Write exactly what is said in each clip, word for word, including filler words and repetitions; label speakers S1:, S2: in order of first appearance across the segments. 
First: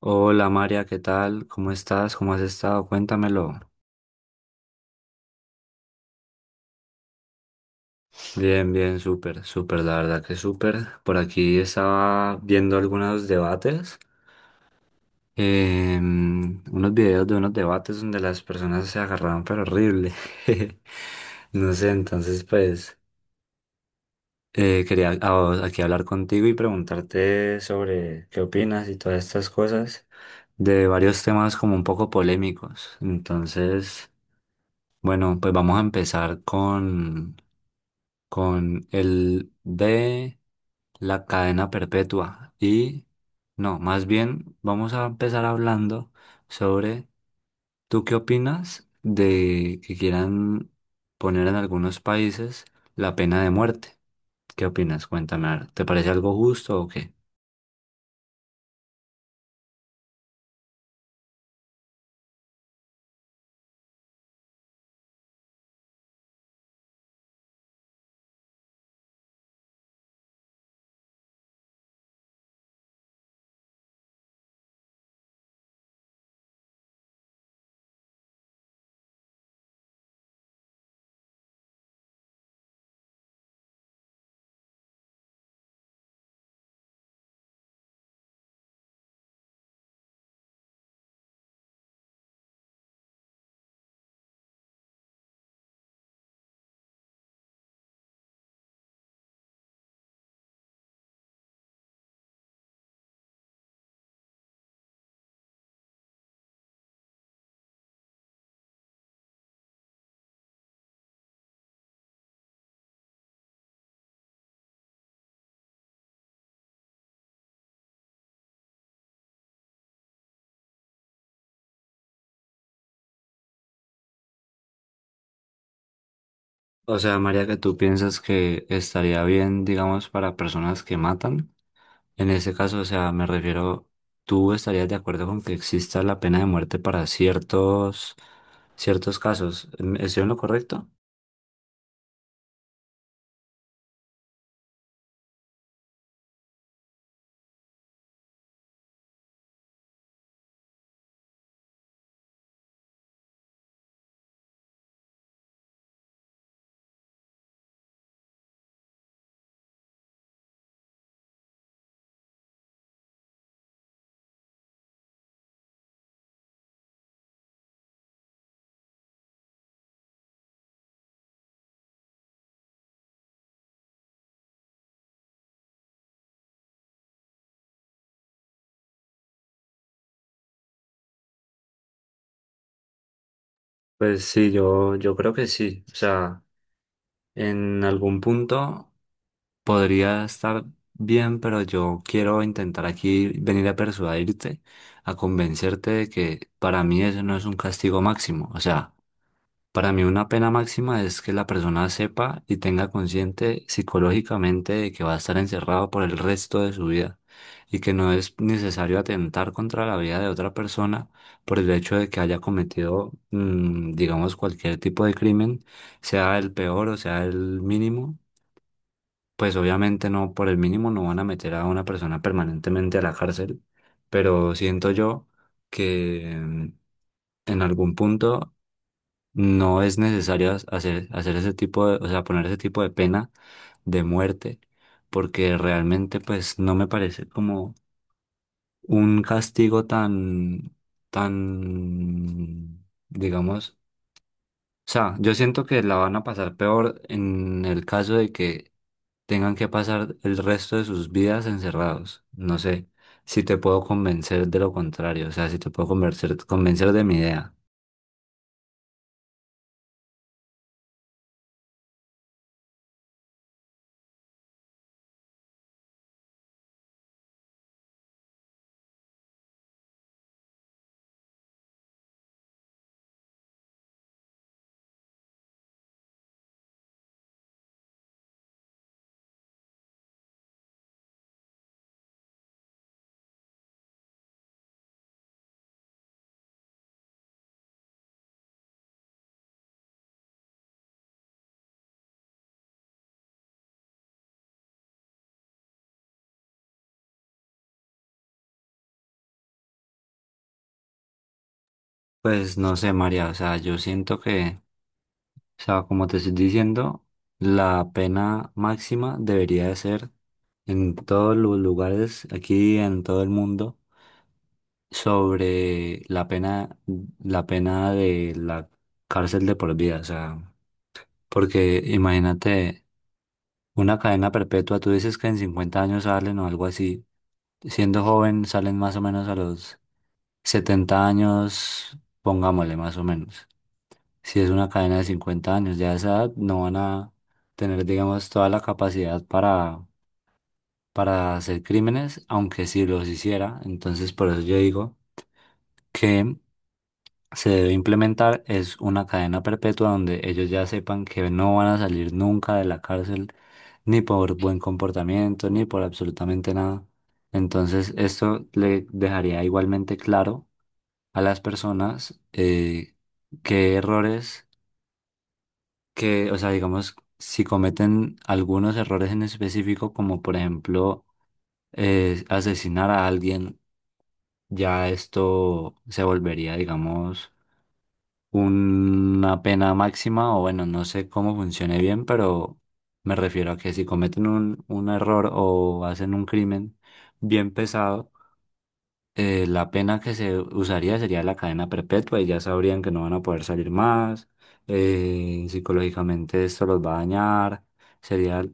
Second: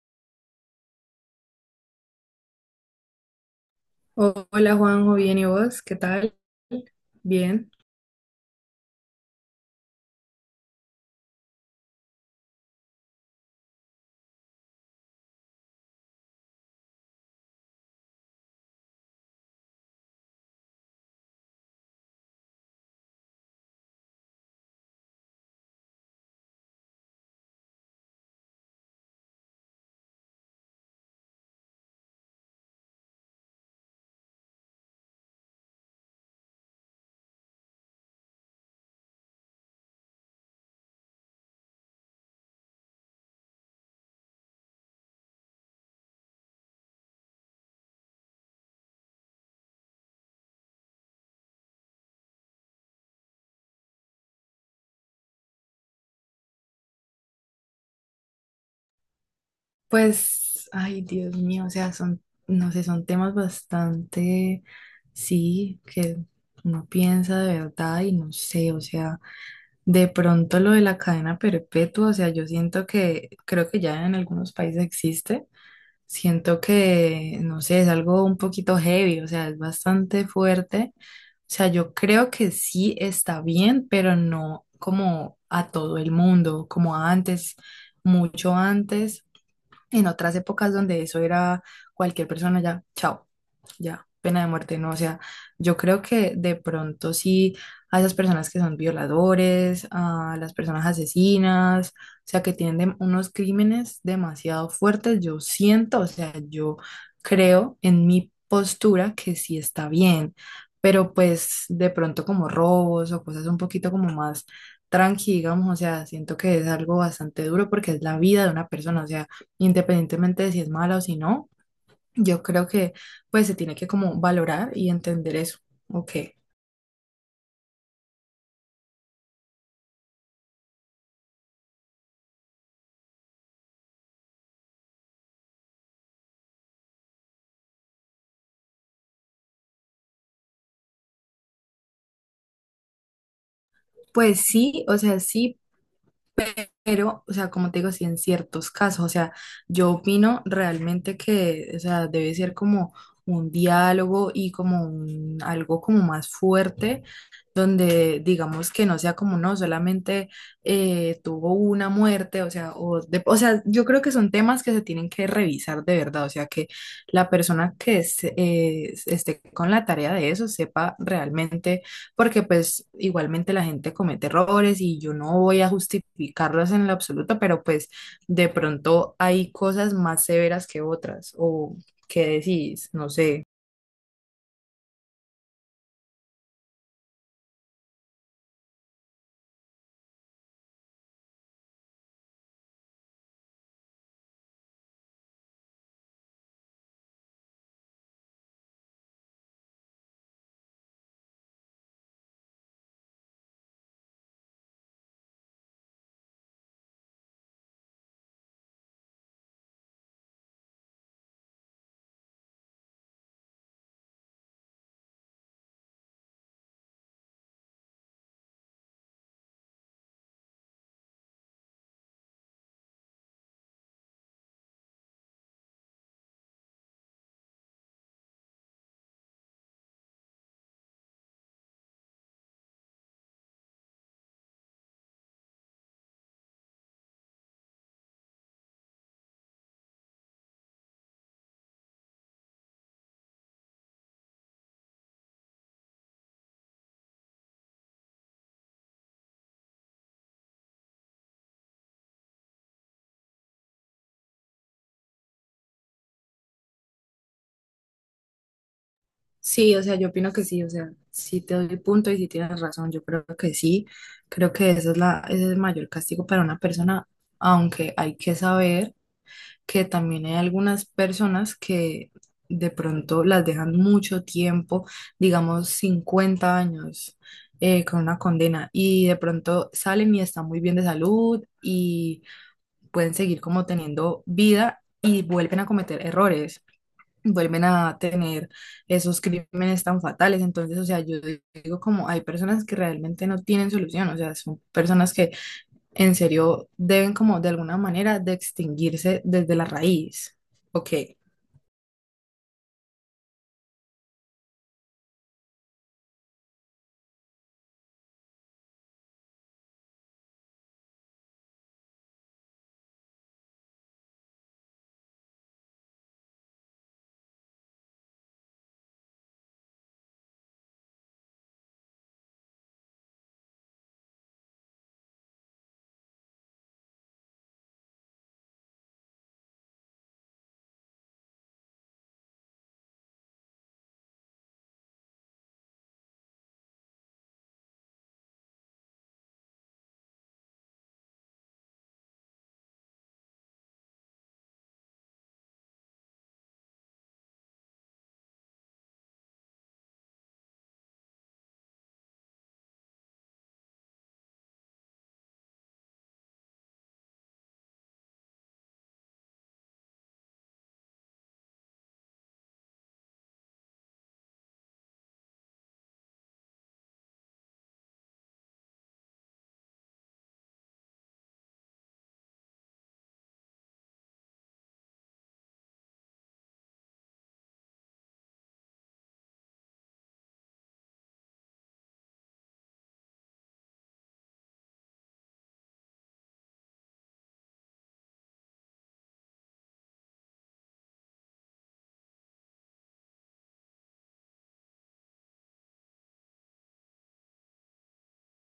S1: Hola María, ¿qué tal? ¿Cómo estás? ¿Cómo has estado? Cuéntamelo.
S2: Hola Juanjo, bien y vos, ¿qué tal? Bien.
S1: Bien, bien, súper, súper, la verdad que súper. Por aquí estaba viendo algunos debates, eh, unos videos de unos debates donde las personas se agarraban pero horrible. No sé, entonces pues eh, quería a- vos- aquí hablar contigo y preguntarte sobre qué opinas y todas estas cosas de varios temas como un poco polémicos. Entonces, bueno, pues vamos a empezar con con el de la cadena perpetua. Y no, más bien vamos a empezar hablando sobre, ¿tú qué opinas de que quieran poner en algunos países la pena de muerte? ¿Qué opinas? Cuéntame, a ver, ¿te parece algo justo o qué?
S2: Pues, ay Dios mío, o sea, son, no sé, son temas bastante, sí, que uno piensa de verdad y no sé, o sea, de pronto lo de la cadena perpetua, o sea, yo siento que creo que ya en algunos países existe. Siento que, no sé, es algo un poquito heavy, o sea, es bastante fuerte. O sea, yo creo que sí está bien, pero no como a todo el mundo, como antes, mucho antes. En otras épocas donde eso era cualquier persona ya, chao, ya, pena de muerte, ¿no? O sea, yo creo que de pronto sí a esas personas que son violadores, a las personas asesinas, o sea, que tienen dem- unos crímenes demasiado fuertes, yo siento, o sea, yo creo en mi postura que sí está bien, pero pues de pronto como robos o cosas un poquito como más tranqui, digamos, o sea, siento que es algo bastante duro porque es la vida de una persona, o sea, independientemente de si es mala o si no, yo creo que pues se tiene que como valorar y entender eso. Ok.
S1: O sea, María, que tú piensas que estaría bien, digamos, para personas que matan. En ese caso, o sea, me refiero, ¿tú estarías de acuerdo con que exista la pena de muerte para ciertos ciertos casos? ¿Em- Estoy en lo correcto?
S2: Pues sí, o sea, sí, pero, o sea, como te digo, sí, en ciertos casos, o sea, yo opino realmente que, o sea, debe ser como un diálogo y como un- algo como más fuerte, donde digamos que no sea como, no, solamente eh, tuvo una muerte, o sea, o, de- o sea, yo creo que son temas que se tienen que revisar de verdad, o sea, que la persona que se- eh, esté con la tarea de eso sepa realmente porque pues igualmente la gente comete errores y yo no voy a justificarlos en lo absoluto, pero pues de pronto hay cosas más severas que otras, o qué decís, no sé.
S1: Pues sí, yo, yo creo que sí. O sea, en algún punto podría estar bien, pero yo quiero intentar aquí venir a persuadirte, a convencerte de que para mí eso no es un castigo máximo. O sea, para mí una pena máxima es que la persona sepa y tenga consciente psicológicamente de que va a estar encerrado por el resto de su vida y que no es necesario atentar contra la vida de otra persona por el hecho de que haya cometido, mm, digamos, cualquier tipo de crimen, sea el peor o sea el mínimo. Pues obviamente no, por el mínimo no van a meter a una persona permanentemente a la cárcel, pero siento yo que, mm, en algún punto no es necesario as- hacer, hacer ese tipo de, o sea, poner ese tipo de pena de muerte, porque realmente pues no me parece como un castigo tan, tan, digamos, o sea, yo siento que la van a pasar peor en el caso de que tengan que pasar el resto de sus vidas encerrados. No sé si te puedo convencer de lo contrario, o sea, si te puedo convencer, convencer de mi idea.
S2: Sí, o sea, yo opino que sí, o sea, sí te doy punto y sí tienes razón, yo creo que sí, creo que esa es la, ese es el mayor castigo para una persona, aunque hay que saber que también hay algunas personas que de pronto las dejan mucho tiempo, digamos cincuenta años, eh, con una condena y de pronto salen y están muy bien de salud y pueden seguir como teniendo vida y vuelven a cometer errores, vuelven a tener esos crímenes tan fatales. Entonces, o sea, yo digo como hay personas que realmente no tienen solución, o sea, son personas que en serio deben como de alguna manera de extinguirse desde la raíz. Ok,
S1: Pues no sé, María, o sea, yo siento que, o sea, como te estoy diciendo, la pena máxima debería de ser en todos los lugares, aquí en todo el mundo, sobre la pena, la pena de la cárcel de por vida, o sea. Porque imagínate, una cadena perpetua, tú dices que en cincuenta años salen o algo así. Siendo joven salen más o menos a los setenta años, pongámosle más o menos. Si es una cadena de cincuenta años, ya a esa edad no van a tener, digamos, toda la capacidad para, para hacer crímenes, aunque si los hiciera. Entonces, por eso yo digo que se debe implementar es una cadena perpetua donde ellos ya sepan que no van a salir nunca de la cárcel, ni por buen comportamiento, ni por absolutamente nada. Entonces, esto le dejaría igualmente claro a las personas eh, qué errores, que, o sea, digamos, si cometen algunos errores en específico, como por ejemplo eh, asesinar a alguien, ya esto se volvería, digamos, una pena máxima, o bueno, no sé cómo funcione bien, pero me refiero a que si cometen un, un error o hacen un crimen bien pesado, eh, la pena que se usaría sería la cadena perpetua y ya sabrían que no van a poder salir más. Eh, psicológicamente esto los va a dañar, sería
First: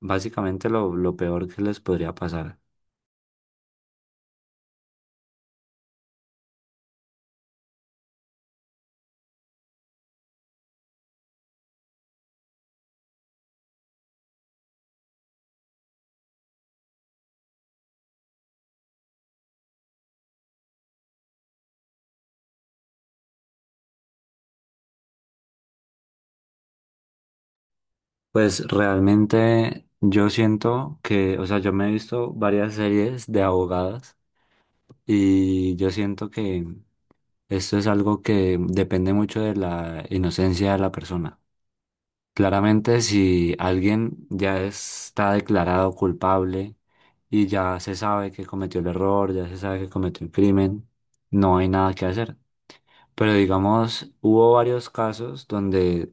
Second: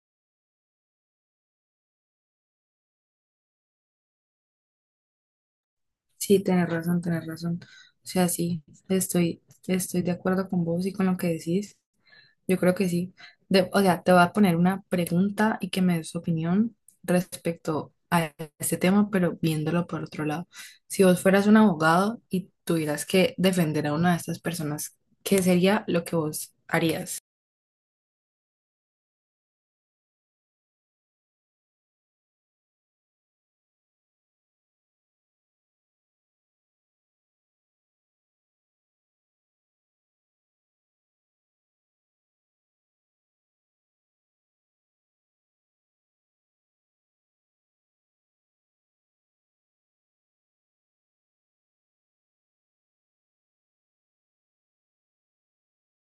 S1: básicamente lo, lo peor que les podría pasar.
S2: sí, tenés razón, tenés razón. O sea, sí, estoy, estoy de acuerdo con vos y con lo que decís. Yo creo que sí. De- o sea, te voy a poner una pregunta y que me des tu opinión respecto a este tema, pero viéndolo por otro lado. Si vos fueras un abogado y tuvieras que defender a una de estas personas, ¿qué sería lo que vos harías?
S1: Pues realmente yo siento que, o sea, yo me he visto varias series de abogadas, y yo siento que esto es algo que depende mucho de la inocencia de la persona. Claramente, si alguien ya está declarado culpable y ya se sabe que cometió el error, ya se sabe que cometió el crimen, no hay nada que hacer. Pero digamos, hubo varios casos donde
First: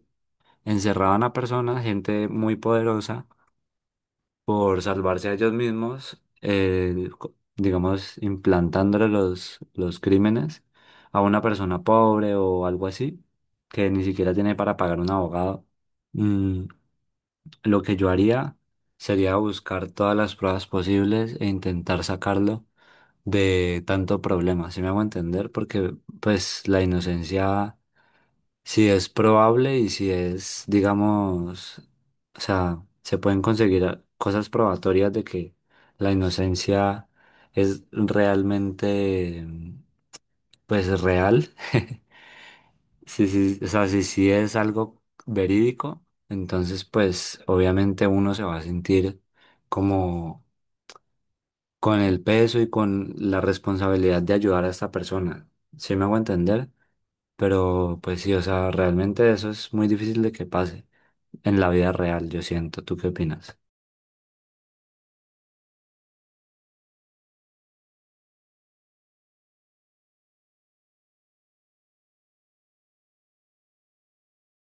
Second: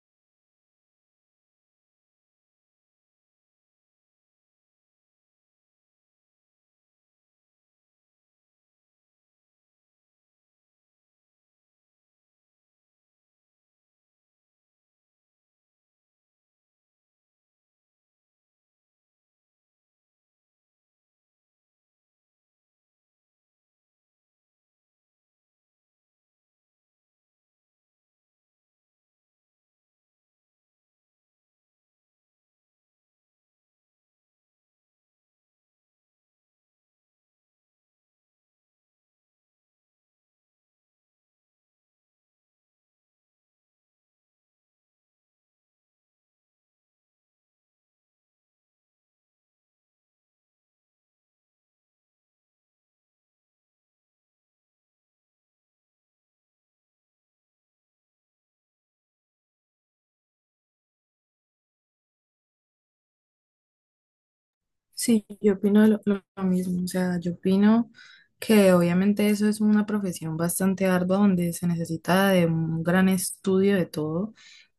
S1: encerraban a personas, gente muy poderosa, por salvarse a ellos mismos, eh, co- digamos, implantándole los, los crímenes a una persona pobre o algo así, que ni siquiera tiene para pagar un abogado. Mm, lo que yo haría sería buscar todas las pruebas posibles e intentar sacarlo de tanto problema, ¿si me hago entender? Porque pues la inocencia si es probable y si es, digamos, o sea, se pueden conseguir a- cosas probatorias de que la inocencia es realmente, pues, real. Sí, sí, o sea, si sí es algo verídico, entonces, pues, obviamente uno se va a sentir como con el peso y con la responsabilidad de ayudar a esta persona. ¿Sí me hago entender? Pero, pues sí, o sea, realmente eso es muy difícil de que pase en la vida real, yo siento. ¿Tú qué opinas?
S2: Sí, yo opino lo, lo- lo mismo, o sea, yo opino que obviamente eso es una profesión bastante ardua donde se necesita de un gran estudio de todo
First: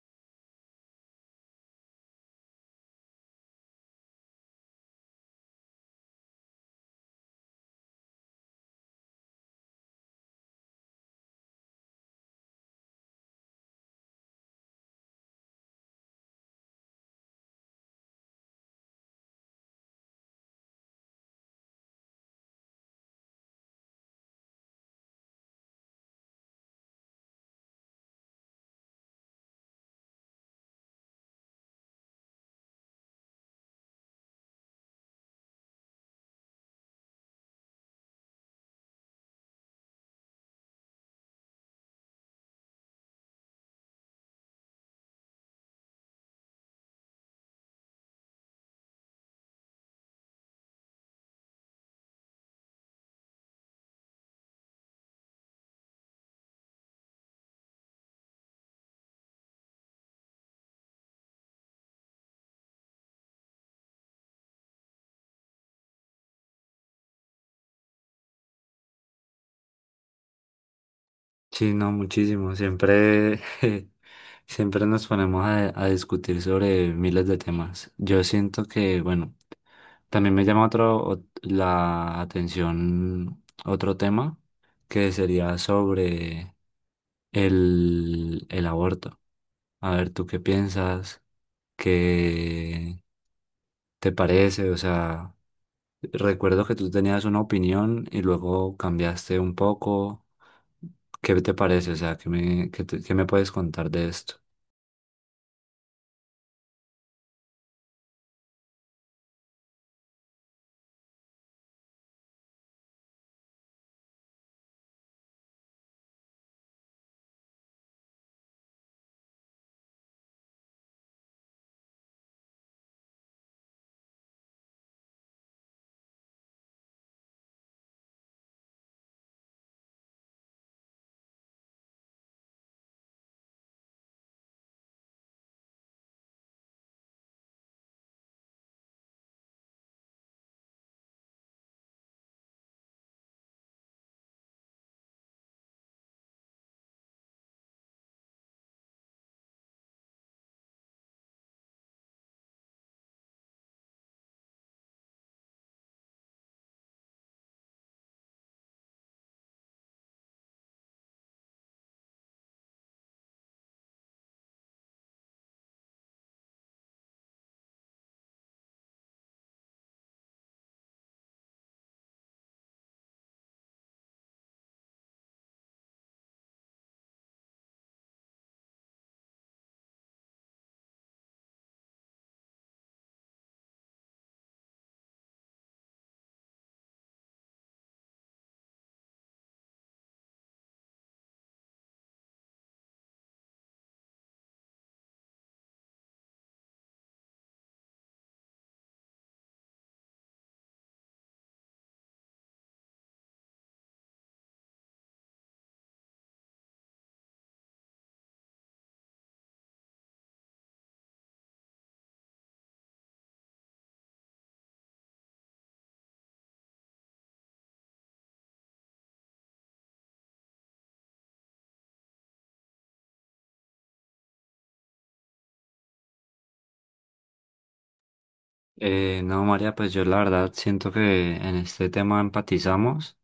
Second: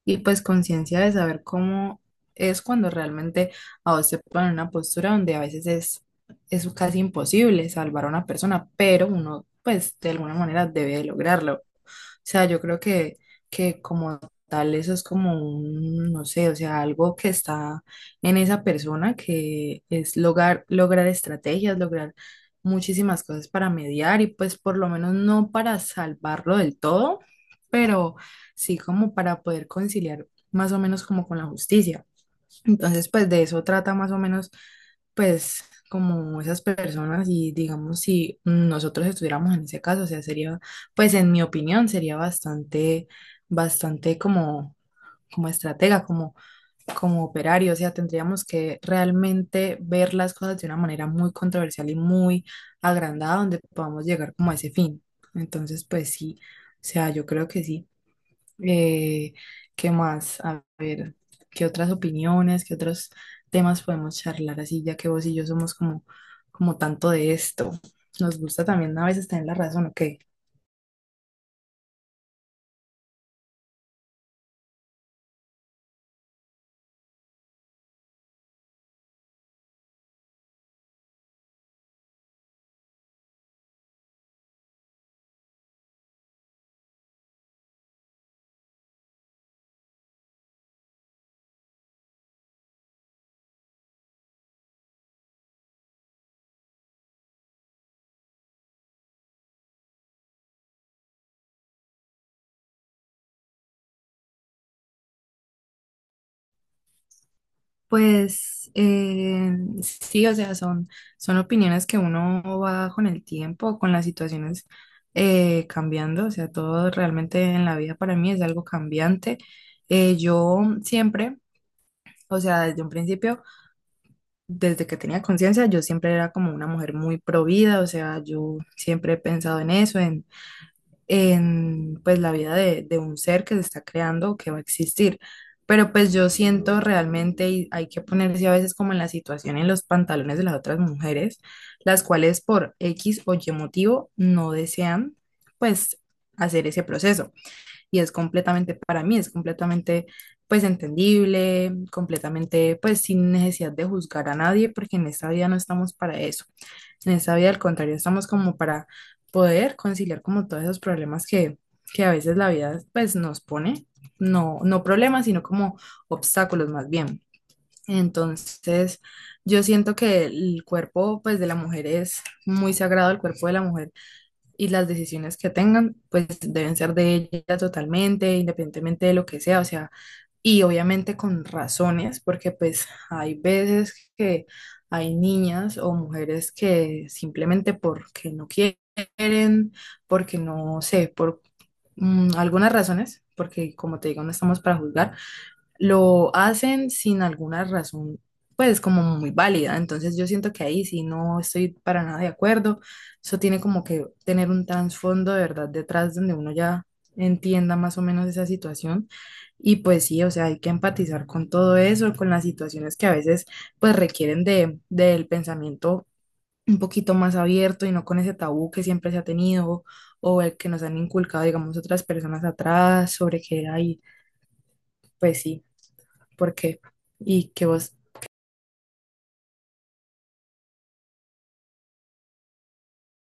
S2: y pues conciencia de saber cómo es cuando realmente a vos te ponen en una postura donde a veces es, es casi imposible salvar a una persona, pero uno pues de alguna manera debe lograrlo, sea, yo creo que, que como tal eso es como un, no sé, o sea, algo que está en esa persona que es lograr, lograr estrategias, lograr muchísimas cosas para mediar y pues por lo menos no para salvarlo del todo, pero sí como para poder conciliar más o menos como con la justicia. Entonces, pues de eso trata más o menos, pues como esas personas y digamos si nosotros estuviéramos en ese caso, o sea, sería, pues en mi opinión, sería bastante, bastante como, como estratega, como, como operario, o sea, tendríamos que realmente ver las cosas de una manera muy controversial y muy agrandada donde podamos llegar como a ese fin. Entonces, pues sí, o sea, yo creo que sí. Eh, ¿Qué más? A ver, ¿qué otras opiniones, qué otros temas podemos charlar así, ya que vos y yo somos como, como tanto de esto? Nos gusta también a veces tener la razón, ¿ok?
S1: Sí, no, muchísimo. Siempre, siempre nos ponemos a, a discutir sobre miles de temas. Yo siento que, bueno, también me llama otro, ot- la atención otro tema que sería sobre el, el aborto. A ver, ¿tú qué piensas? ¿Qué te parece? O sea, recuerdo que tú tenías una opinión y luego cambiaste un poco. ¿Qué te parece? O sea, ¿qué me, qué te- qué me puedes contar de esto?
S2: Pues eh, sí, o sea, son, son opiniones que uno va con el tiempo, con las situaciones eh, cambiando, o sea, todo realmente en la vida para mí es algo cambiante. Eh, yo siempre, o sea, desde un principio, desde que tenía conciencia, yo siempre era como una mujer muy pro vida, o sea, yo siempre he pensado en eso, en, en pues la vida de, de un ser que se está creando, que va a existir. Pero pues yo siento realmente, y hay que ponerse a veces como en la situación, en los pantalones de las otras mujeres, las cuales por X o Y motivo no desean pues hacer ese proceso y es completamente para mí, es completamente pues entendible, completamente pues sin necesidad de juzgar a nadie, porque en esta vida no estamos para eso. En esta vida, al contrario, estamos como para poder conciliar como todos esos problemas que, que a veces la vida pues nos pone, no, no problemas, sino como obstáculos más bien. Entonces, yo siento que el cuerpo pues de la mujer es muy sagrado, el cuerpo de la mujer y las decisiones que tengan, pues deben ser de ella totalmente, independientemente de lo que sea, o sea, y obviamente con razones, porque pues hay veces que hay niñas o mujeres que simplemente porque no quieren, porque no sé, por mm, algunas razones, porque como te digo, no estamos para juzgar lo hacen sin alguna razón, pues como muy válida. Entonces yo siento que ahí sí no estoy para nada de acuerdo. Eso tiene como que tener un trasfondo de verdad detrás donde uno ya entienda más o menos esa situación. Y pues sí, o sea, hay que empatizar con todo eso, con las situaciones que a veces pues requieren de, del pensamiento un poquito más abierto y no con ese tabú que siempre se ha tenido o el que nos han inculcado, digamos, otras personas atrás sobre que hay, pues sí. ¿Por qué? Y que vos,
S1: Eh, no, María, pues yo la verdad siento que en este tema empatizamos,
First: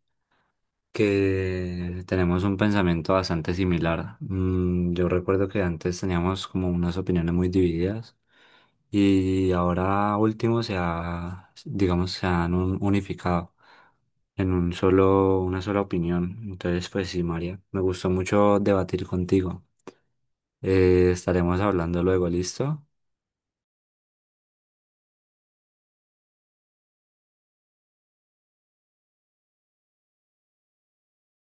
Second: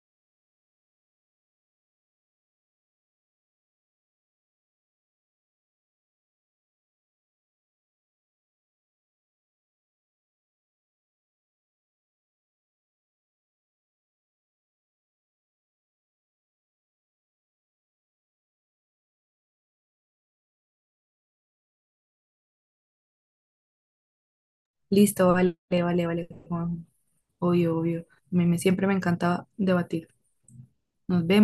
S1: que tenemos un pensamiento bastante similar. Mm, yo recuerdo que antes teníamos como unas opiniones muy divididas y ahora último se ha, digamos, se han un- unificado en un solo, una sola opinión. Entonces, pues sí, María, me gustó mucho debatir contigo. Eh, estaremos hablando luego, ¿listo?
S2: listo, vale, vale, vale, Juan, obvio, obvio. A mí me, siempre me encanta debatir. Nos vemos.